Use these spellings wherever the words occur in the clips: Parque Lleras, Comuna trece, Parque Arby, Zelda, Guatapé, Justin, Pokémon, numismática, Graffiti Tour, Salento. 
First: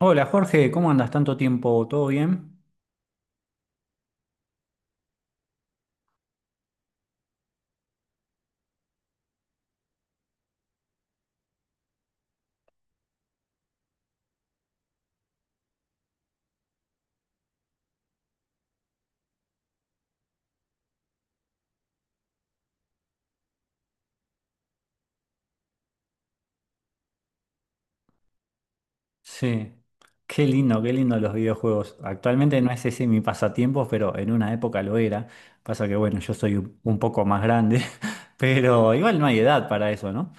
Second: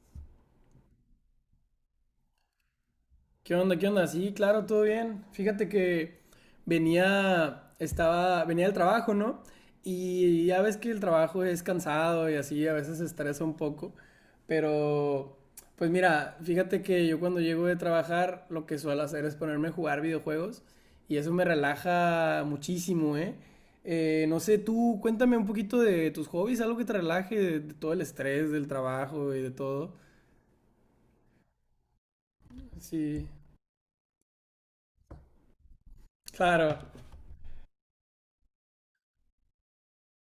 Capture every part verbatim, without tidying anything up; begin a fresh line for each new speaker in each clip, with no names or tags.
Hola Jorge, ¿cómo andas? ¿Tanto tiempo? ¿Todo bien?
¿Qué onda? ¿Qué onda? Sí, claro, todo bien. Fíjate que venía, estaba, venía del trabajo, ¿no? Y ya ves que el trabajo es cansado y así, a veces estresa un poco. Pero, pues mira, fíjate que yo cuando llego de trabajar, lo que suelo hacer es ponerme a jugar videojuegos y eso me relaja muchísimo, ¿eh? Eh, no sé, tú cuéntame un poquito de tus hobbies, algo que te relaje de, de todo el estrés del trabajo y de
Sí,
todo.
qué lindo, qué lindo los videojuegos. Actualmente no es ese mi
Sí,
pasatiempo, pero en una época lo era. Pasa que bueno, yo soy
claro.
un un poco más grande, pero igual no hay edad para eso, ¿no?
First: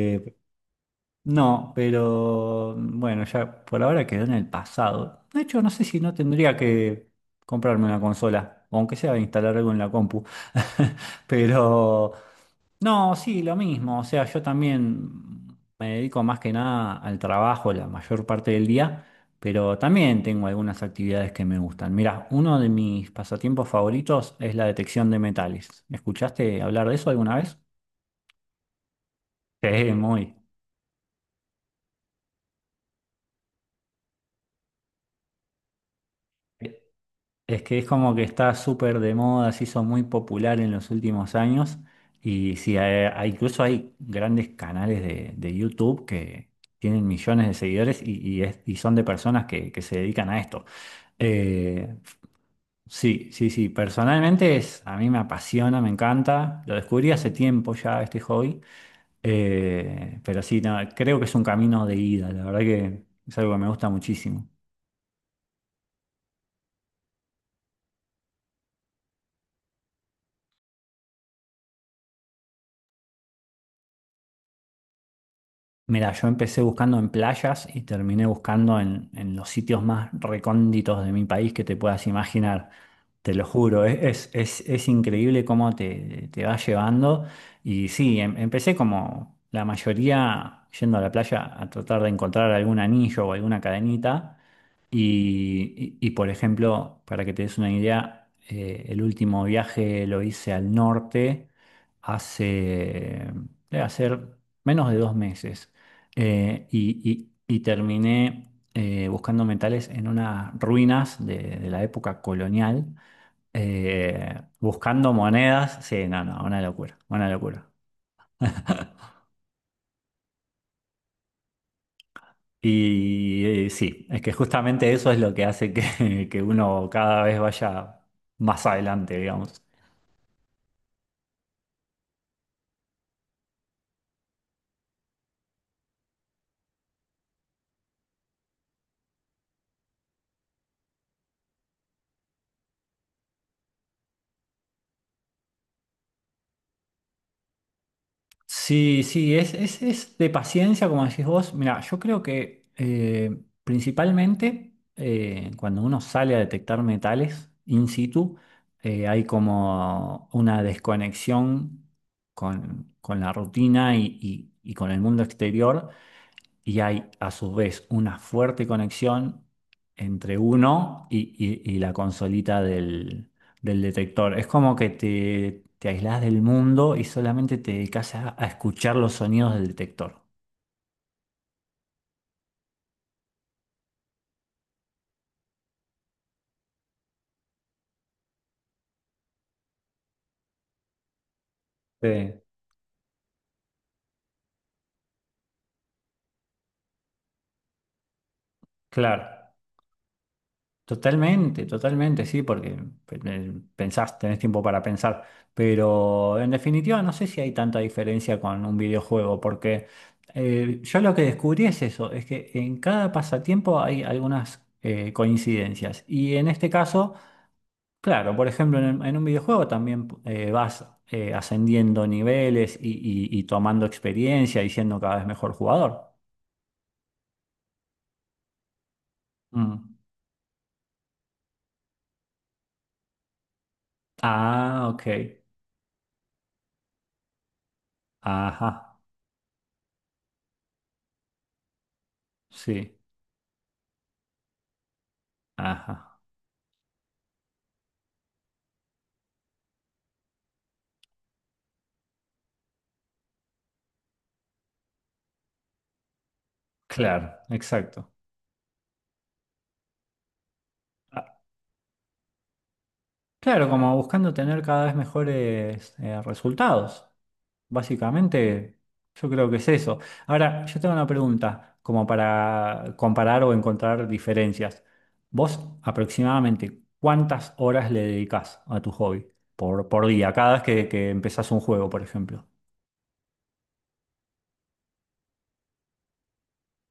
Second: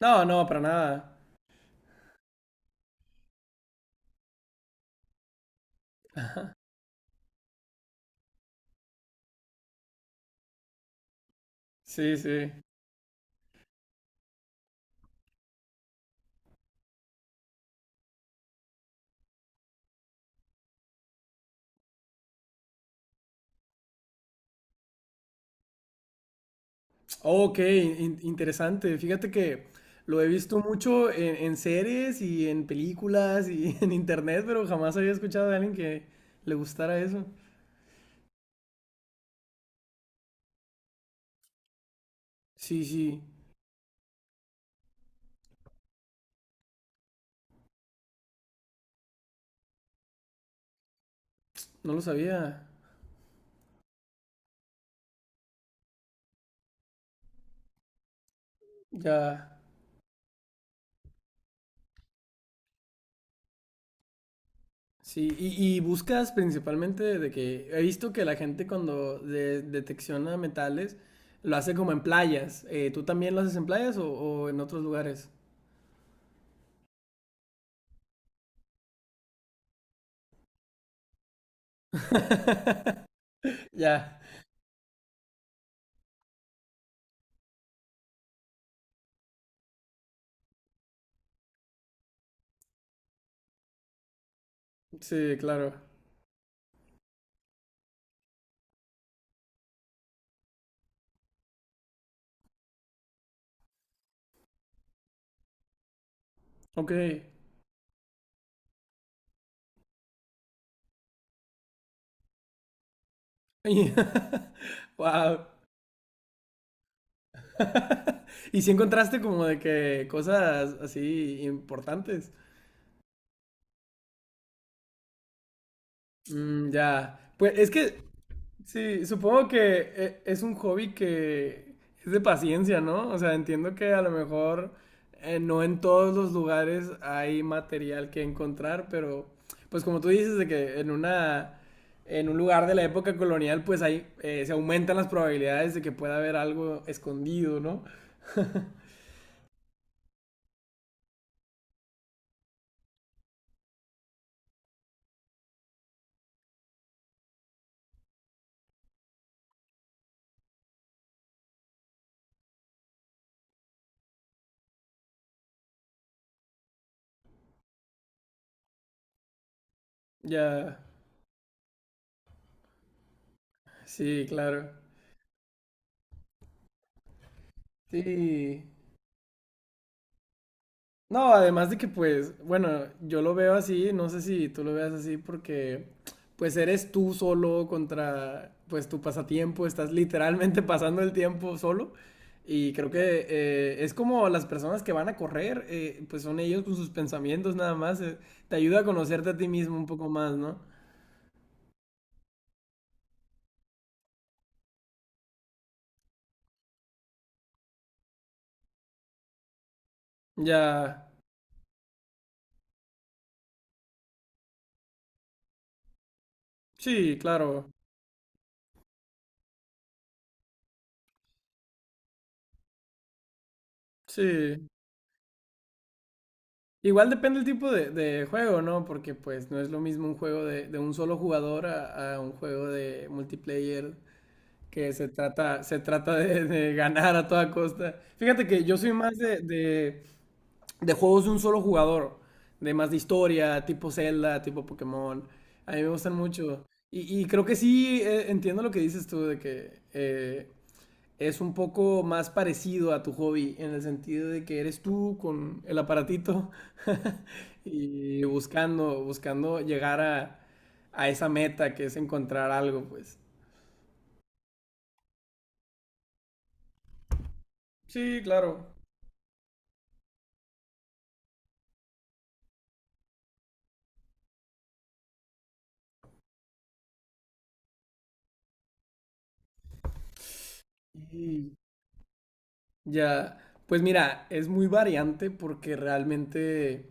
No, no, para nada.
no, pero bueno, ya por ahora quedó en el pasado. De hecho, no sé si no tendría que comprarme una consola, aunque sea instalar algo en la compu. Pero
Sí, sí.
no, sí, lo mismo. O sea, yo también me dedico más que nada al trabajo la mayor parte del día, pero también tengo algunas actividades que me gustan. Mira, uno de mis pasatiempos favoritos es la detección de metales. ¿Escuchaste hablar de eso alguna
Oh,
vez?
ok, in- interesante. Fíjate que
Sí,
lo he
muy.
visto mucho en, en series y en películas y en internet, pero jamás había escuchado de alguien que le gustara eso.
Es que es como que está súper de moda, se hizo muy popular en los últimos años y sí,
Sí,
hay-
sí,
hay- incluso hay grandes canales de, de YouTube que tienen millones de seguidores y, y es- y son de personas que, que se dedican a esto. Eh,
no lo sabía.
sí, sí, sí, personalmente es, a mí me apasiona, me encanta, lo descubrí hace tiempo ya este hobby,
Ya.
eh, pero sí, no, creo que es un camino de ida, la verdad que es algo que me gusta muchísimo.
Sí, y, y buscas principalmente de que he visto que la gente cuando de- detecciona metales lo hace como en playas. Eh, ¿tú también lo haces en playas o, o en otros lugares?
Mira, yo empecé buscando en playas y terminé buscando en, en los sitios más recónditos de mi país que te puedas imaginar. Te lo juro, es,
Ya,
es, es- es increíble cómo te, te va llevando. Y sí, em- empecé como la mayoría yendo a la playa a tratar de encontrar algún anillo o alguna cadenita.
sí, claro.
Y, y- y, por ejemplo, para que te des una idea, eh, el último viaje lo hice al norte hace, debe hacer menos de dos meses. Eh,
Ok.
y, y- y terminé eh, buscando metales en unas ruinas de, de la época colonial, eh, buscando
Wow.
monedas. Sí, no, no, una locura, una locura.
¿Y si encontraste como de que cosas así importantes?
Y eh, sí, es que justamente eso es lo que hace que, que
Mm,
uno
ya.
cada vez
Pues es que,
vaya más
sí,
adelante,
supongo que
digamos.
eh, es un hobby que es de paciencia, ¿no? O sea, entiendo que a lo mejor eh, no en todos los lugares hay material que encontrar, pero pues como tú dices de que en una en un lugar de la época colonial, pues ahí eh, se aumentan las probabilidades de que pueda haber algo escondido, ¿no?
Sí, sí, es, es, es de paciencia, como decís vos. Mira, yo creo que eh, principalmente eh, cuando uno sale a detectar metales in situ, eh, hay como una desconexión con, con la rutina y, y- y con el mundo exterior y hay a su vez una fuerte conexión entre
Ya.
uno y, y- y la consolita del, del
Sí,
detector. Es
claro.
como que te, te aislás del mundo y solamente te dedicas a, a
Sí.
escuchar los sonidos del detector.
No, además de que pues, bueno, yo lo veo así, no sé si tú lo veas así porque pues eres tú solo contra pues tu pasatiempo, estás literalmente pasando el tiempo solo
Sí,
y creo que eh, es como las personas que van a correr, eh, pues son ellos con sus pensamientos nada más, eh, te ayuda a
claro.
conocerte a ti mismo un poco más, ¿no?
Totalmente, totalmente, sí, porque eh, pensás, tenés tiempo para pensar, pero en definitiva no sé si hay tanta diferencia con un videojuego, porque eh, yo
Ya,
lo que descubrí es eso, es que en cada pasatiempo hay algunas eh, coincidencias, y en este caso,
sí, claro,
claro, por ejemplo, en, en un videojuego también eh, vas eh, ascendiendo niveles y, y- y tomando
sí.
experiencia y siendo cada vez mejor jugador.
Igual depende el tipo de, de juego, ¿no? Porque pues no es lo
Mm.
mismo un juego de, de un solo jugador a, a un juego de multiplayer
Ah,
que
ok,
se trata, se trata de, de ganar a toda costa. Fíjate que
ajá,
yo soy más de, de, de juegos de un solo jugador, de más de
sí,
historia, tipo Zelda, tipo Pokémon. A mí me gustan
ajá.
mucho. Y, y creo que sí eh, entiendo lo que dices tú de que eh, es un poco más parecido a tu hobby, en el sentido de que eres tú con el aparatito
Claro, exacto.
y buscando, buscando llegar a, a
Ah,
esa meta que es encontrar algo, pues.
claro, como buscando tener cada vez mejores eh, resultados.
Sí, claro.
Básicamente, yo creo que es eso. Ahora, yo tengo una pregunta, como para comparar o encontrar diferencias. ¿Vos aproximadamente cuántas horas le dedicás a tu hobby por, por día, cada vez que, que
Y
empezás un juego, por ejemplo?
ya, pues mira, es muy variante porque realmente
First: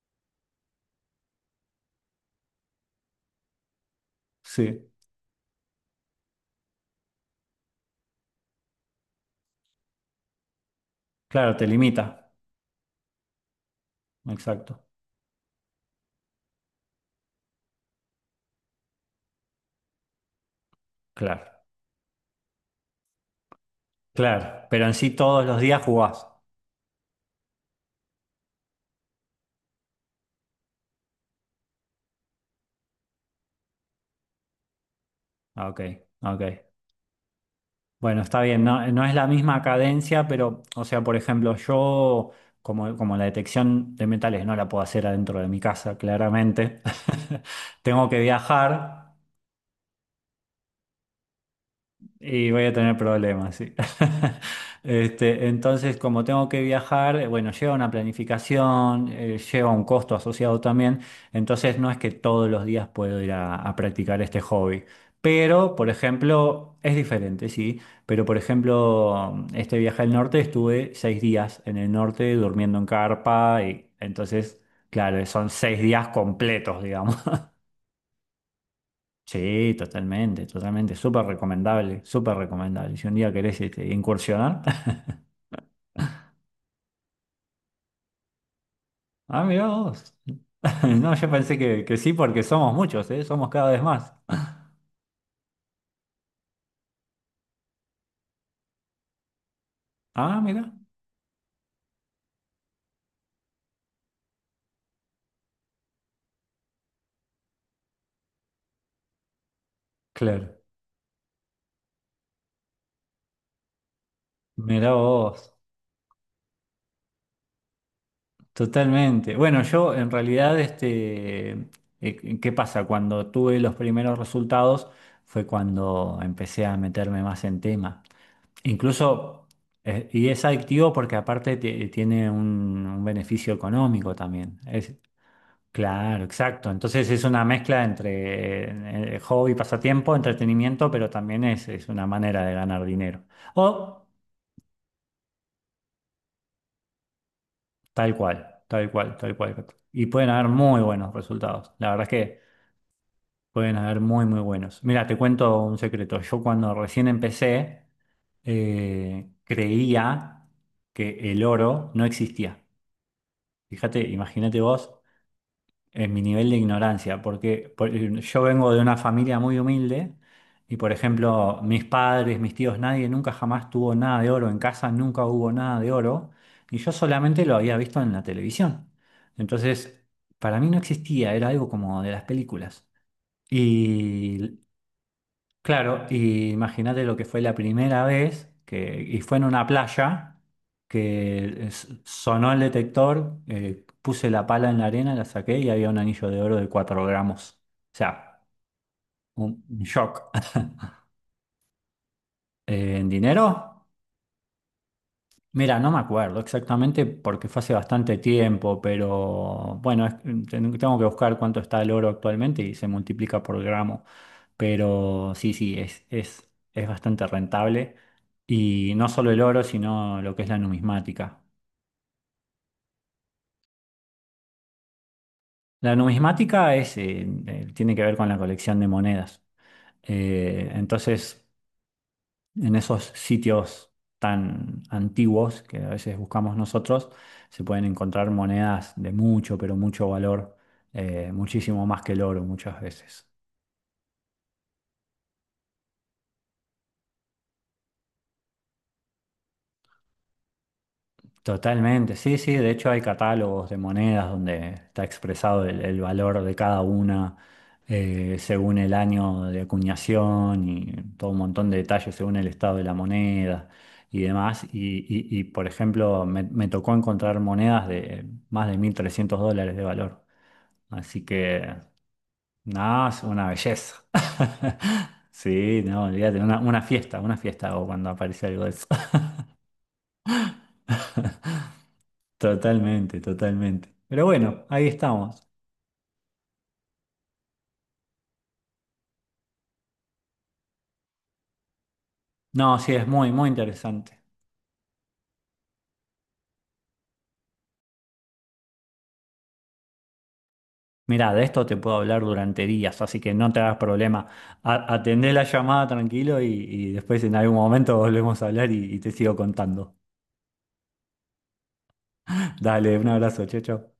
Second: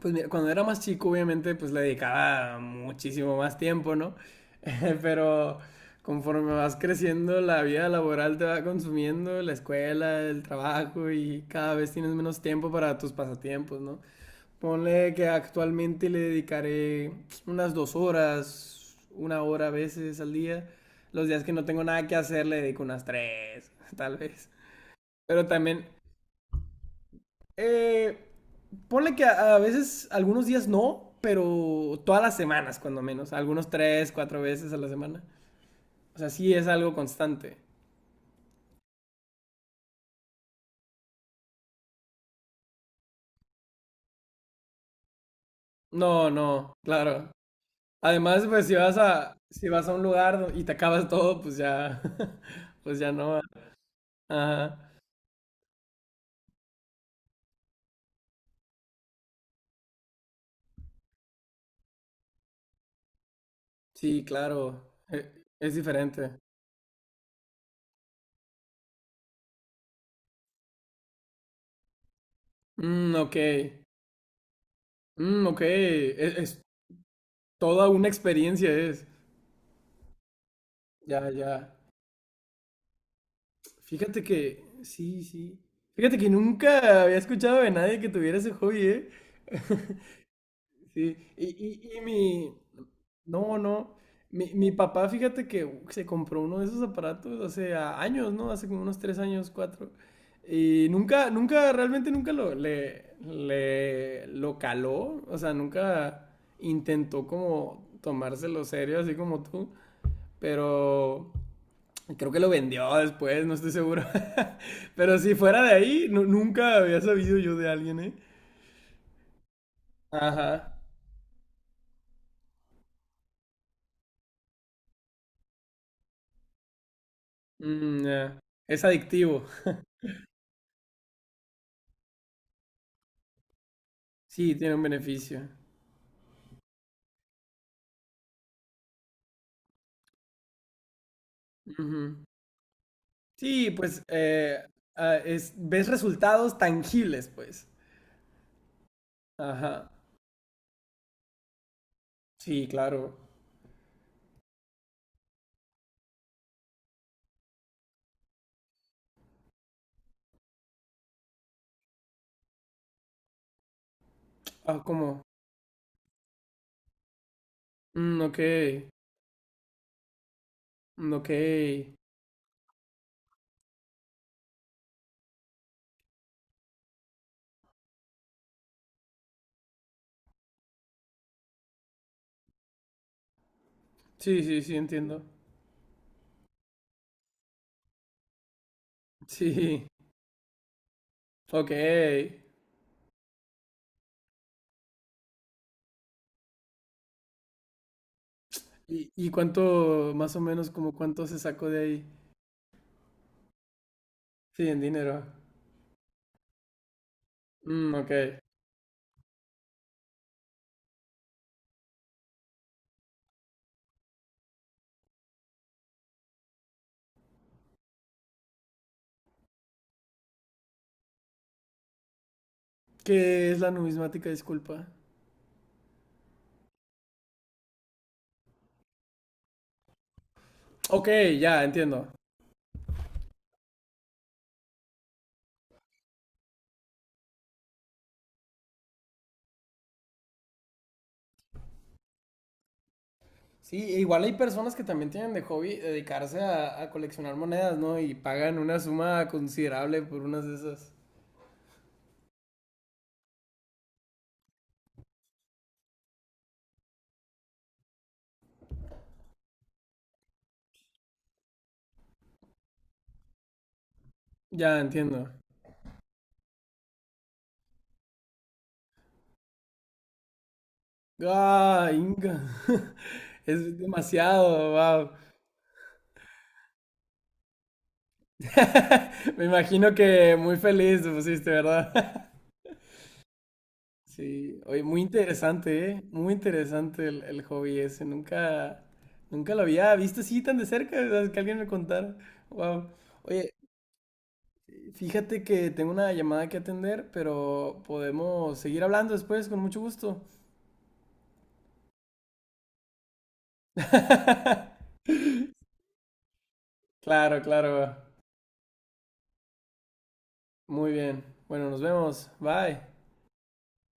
pues mira, cuando era más chico, obviamente, pues le dedicaba muchísimo más tiempo, ¿no?
Sí,
Pero conforme vas creciendo, la vida laboral te va consumiendo, la escuela, el trabajo y
claro, te
cada vez tienes
limita.
menos tiempo para tus pasatiempos, ¿no?
Exacto.
Ponle que actualmente le dedicaré unas dos horas, una hora a veces al día. Los días
Claro,
que no tengo nada que hacer le dedico unas tres, tal vez.
claro. Pero en sí todos
Pero
los días
también
jugás.
eh, ponle que a, a veces, algunos días no, pero todas las semanas, cuando menos. Algunos tres, cuatro veces a la semana.
Ah, ok,
O sea,
ok.
sí es algo constante.
Bueno, está bien, no, no es la misma cadencia, pero, o sea, por ejemplo, yo, como, como la detección de metales no la puedo hacer adentro de mi casa,
No, no,
claramente,
claro.
tengo que
Además, pues si vas
viajar.
a, si vas a un lugar y te acabas todo, pues ya,
Y voy a tener
pues ya no.
problemas, sí.
Ajá.
Este, entonces, como tengo que viajar, eh, bueno, lleva una planificación, eh, lleva un costo asociado también, entonces no es que todos los días puedo ir a, a practicar
Sí,
este hobby.
claro. Eh,
Pero,
Es
por
diferente.
ejemplo, es diferente, sí, pero por ejemplo, mm, este viaje al norte estuve seis días en el norte durmiendo en
Mm, ok.
carpa y entonces, claro,
Mm,
son
ok.
seis días
Es, es
completos, digamos.
toda una experiencia es.
Sí, totalmente, totalmente. Súper
Ya, ya.
recomendable, súper recomendable. Si un día querés este,
Fíjate
incursionar.
que, sí, sí. Fíjate que nunca había escuchado de nadie que tuviera ese hobby, ¿eh?
Ah, mirá vos. No,
Sí.
yo
Y,
pensé que,
y,
que
y
sí porque
mi...
somos muchos, ¿eh? Somos
No,
cada vez
no.
más.
Mi, mi papá, fíjate que se compró uno de esos aparatos hace a- años, ¿no? Hace como unos tres años, cuatro.
Ah, mira,
Y nunca, nunca, realmente nunca lo, le, le, lo caló. O sea, nunca intentó como tomárselo serio, así como tú.
claro.
Pero... Creo que lo vendió después, no estoy seguro.
Mirá
Pero si
vos.
fuera de ahí, nu- nunca había sabido yo de alguien, ¿eh?
Totalmente. Bueno, yo en realidad,
Ajá.
este, eh, ¿qué pasa? Cuando tuve los primeros resultados fue cuando empecé a meterme más en tema.
Mm, ya. Es adictivo.
Incluso, eh, y es adictivo porque aparte ti- tiene un, un beneficio económico
Sí,
también.
tiene un
Es,
beneficio.
claro, exacto. Entonces es una mezcla entre eh, eh, hobby, pasatiempo, entretenimiento, pero también es, es una
Ujú.
manera de ganar dinero.
Sí, pues
O
eh, ah, es, ves resultados tangibles, pues.
tal cual, tal cual, tal cual.
Ajá.
Y pueden haber muy buenos resultados. La verdad es que
Sí, claro.
pueden haber muy, muy buenos. Mira, te cuento un secreto. Yo cuando recién empecé, eh, creía que el oro no existía. Fíjate, imagínate
Ah,
vos
¿cómo?
en mi nivel de ignorancia, porque por-
Mm, ok.
yo vengo de una familia muy humilde y, por
Mm, ok.
ejemplo, mis padres, mis tíos, nadie nunca jamás tuvo nada de oro, en casa nunca hubo nada de oro y yo solamente lo había visto en la televisión. Entonces, para mí no existía, era algo como de las películas.
Sí,
Y
sí, sí, entiendo.
claro, y imagínate lo que fue la primera vez que, y fue en una
Sí.
playa que
Ok.
es- sonó el detector, eh, puse la pala en la arena, la saqué y había un anillo de oro de cuatro gramos. O sea,
¿Y, y
un un
cuánto,
shock.
más o menos, como cuánto se sacó de ahí?
Eh, ¿en dinero?
Sí, en dinero.
Mira, no me acuerdo exactamente porque fue hace
Mm, ok.
bastante tiempo, pero bueno, es- ten- tengo que buscar cuánto está el oro actualmente y se multiplica por gramo. Pero sí, sí, es, es, es bastante rentable. Y no solo el oro, sino lo que es la numismática.
¿Qué es la numismática? Disculpa.
La numismática es, eh, eh, tiene que ver con la colección de monedas. Eh,
Ok,
entonces,
ya, entiendo.
en esos sitios tan antiguos que a veces buscamos nosotros, se pueden encontrar monedas de mucho, pero mucho valor, eh, muchísimo más que el oro muchas veces.
Sí, e igual hay personas que también tienen de hobby dedicarse a, a coleccionar monedas, ¿no? Y pagan una suma considerable por unas de esas.
Totalmente, sí, sí, de hecho hay catálogos de monedas donde está expresado el, el valor de cada una eh, según el año de acuñación y todo un montón de detalles según el estado de la moneda y demás.
Ya,
Y,
entiendo.
y- y, por ejemplo, me, me tocó encontrar monedas de más de mil trescientos dólares de valor. Así que,
¡Ah, Inga!
nada, es una
Es
belleza.
demasiado, wow.
Sí, no, olvídate, una, una fiesta, una fiesta hago cuando aparece algo de eso.
Me imagino que muy feliz te pusiste, ¿verdad?
Totalmente, totalmente. Pero
Sí,
bueno,
oye,
ahí
muy
estamos.
interesante, ¿eh? Muy interesante el, el hobby ese. Nunca, nunca lo había visto así tan de cerca, o sea, que alguien me contara.
No,
Wow.
sí, es muy, muy
Oye,
interesante.
fíjate que tengo una llamada que atender, pero podemos seguir hablando después, con mucho gusto.
Mirá, de esto te puedo hablar durante días, así que no te hagas problema. A- Atendé la llamada tranquilo y, y después en
Claro,
algún momento
claro.
volvemos a hablar y, y te sigo contando.
Muy bien. Bueno, nos vemos. Bye.
Dale, un abrazo, chao, chao.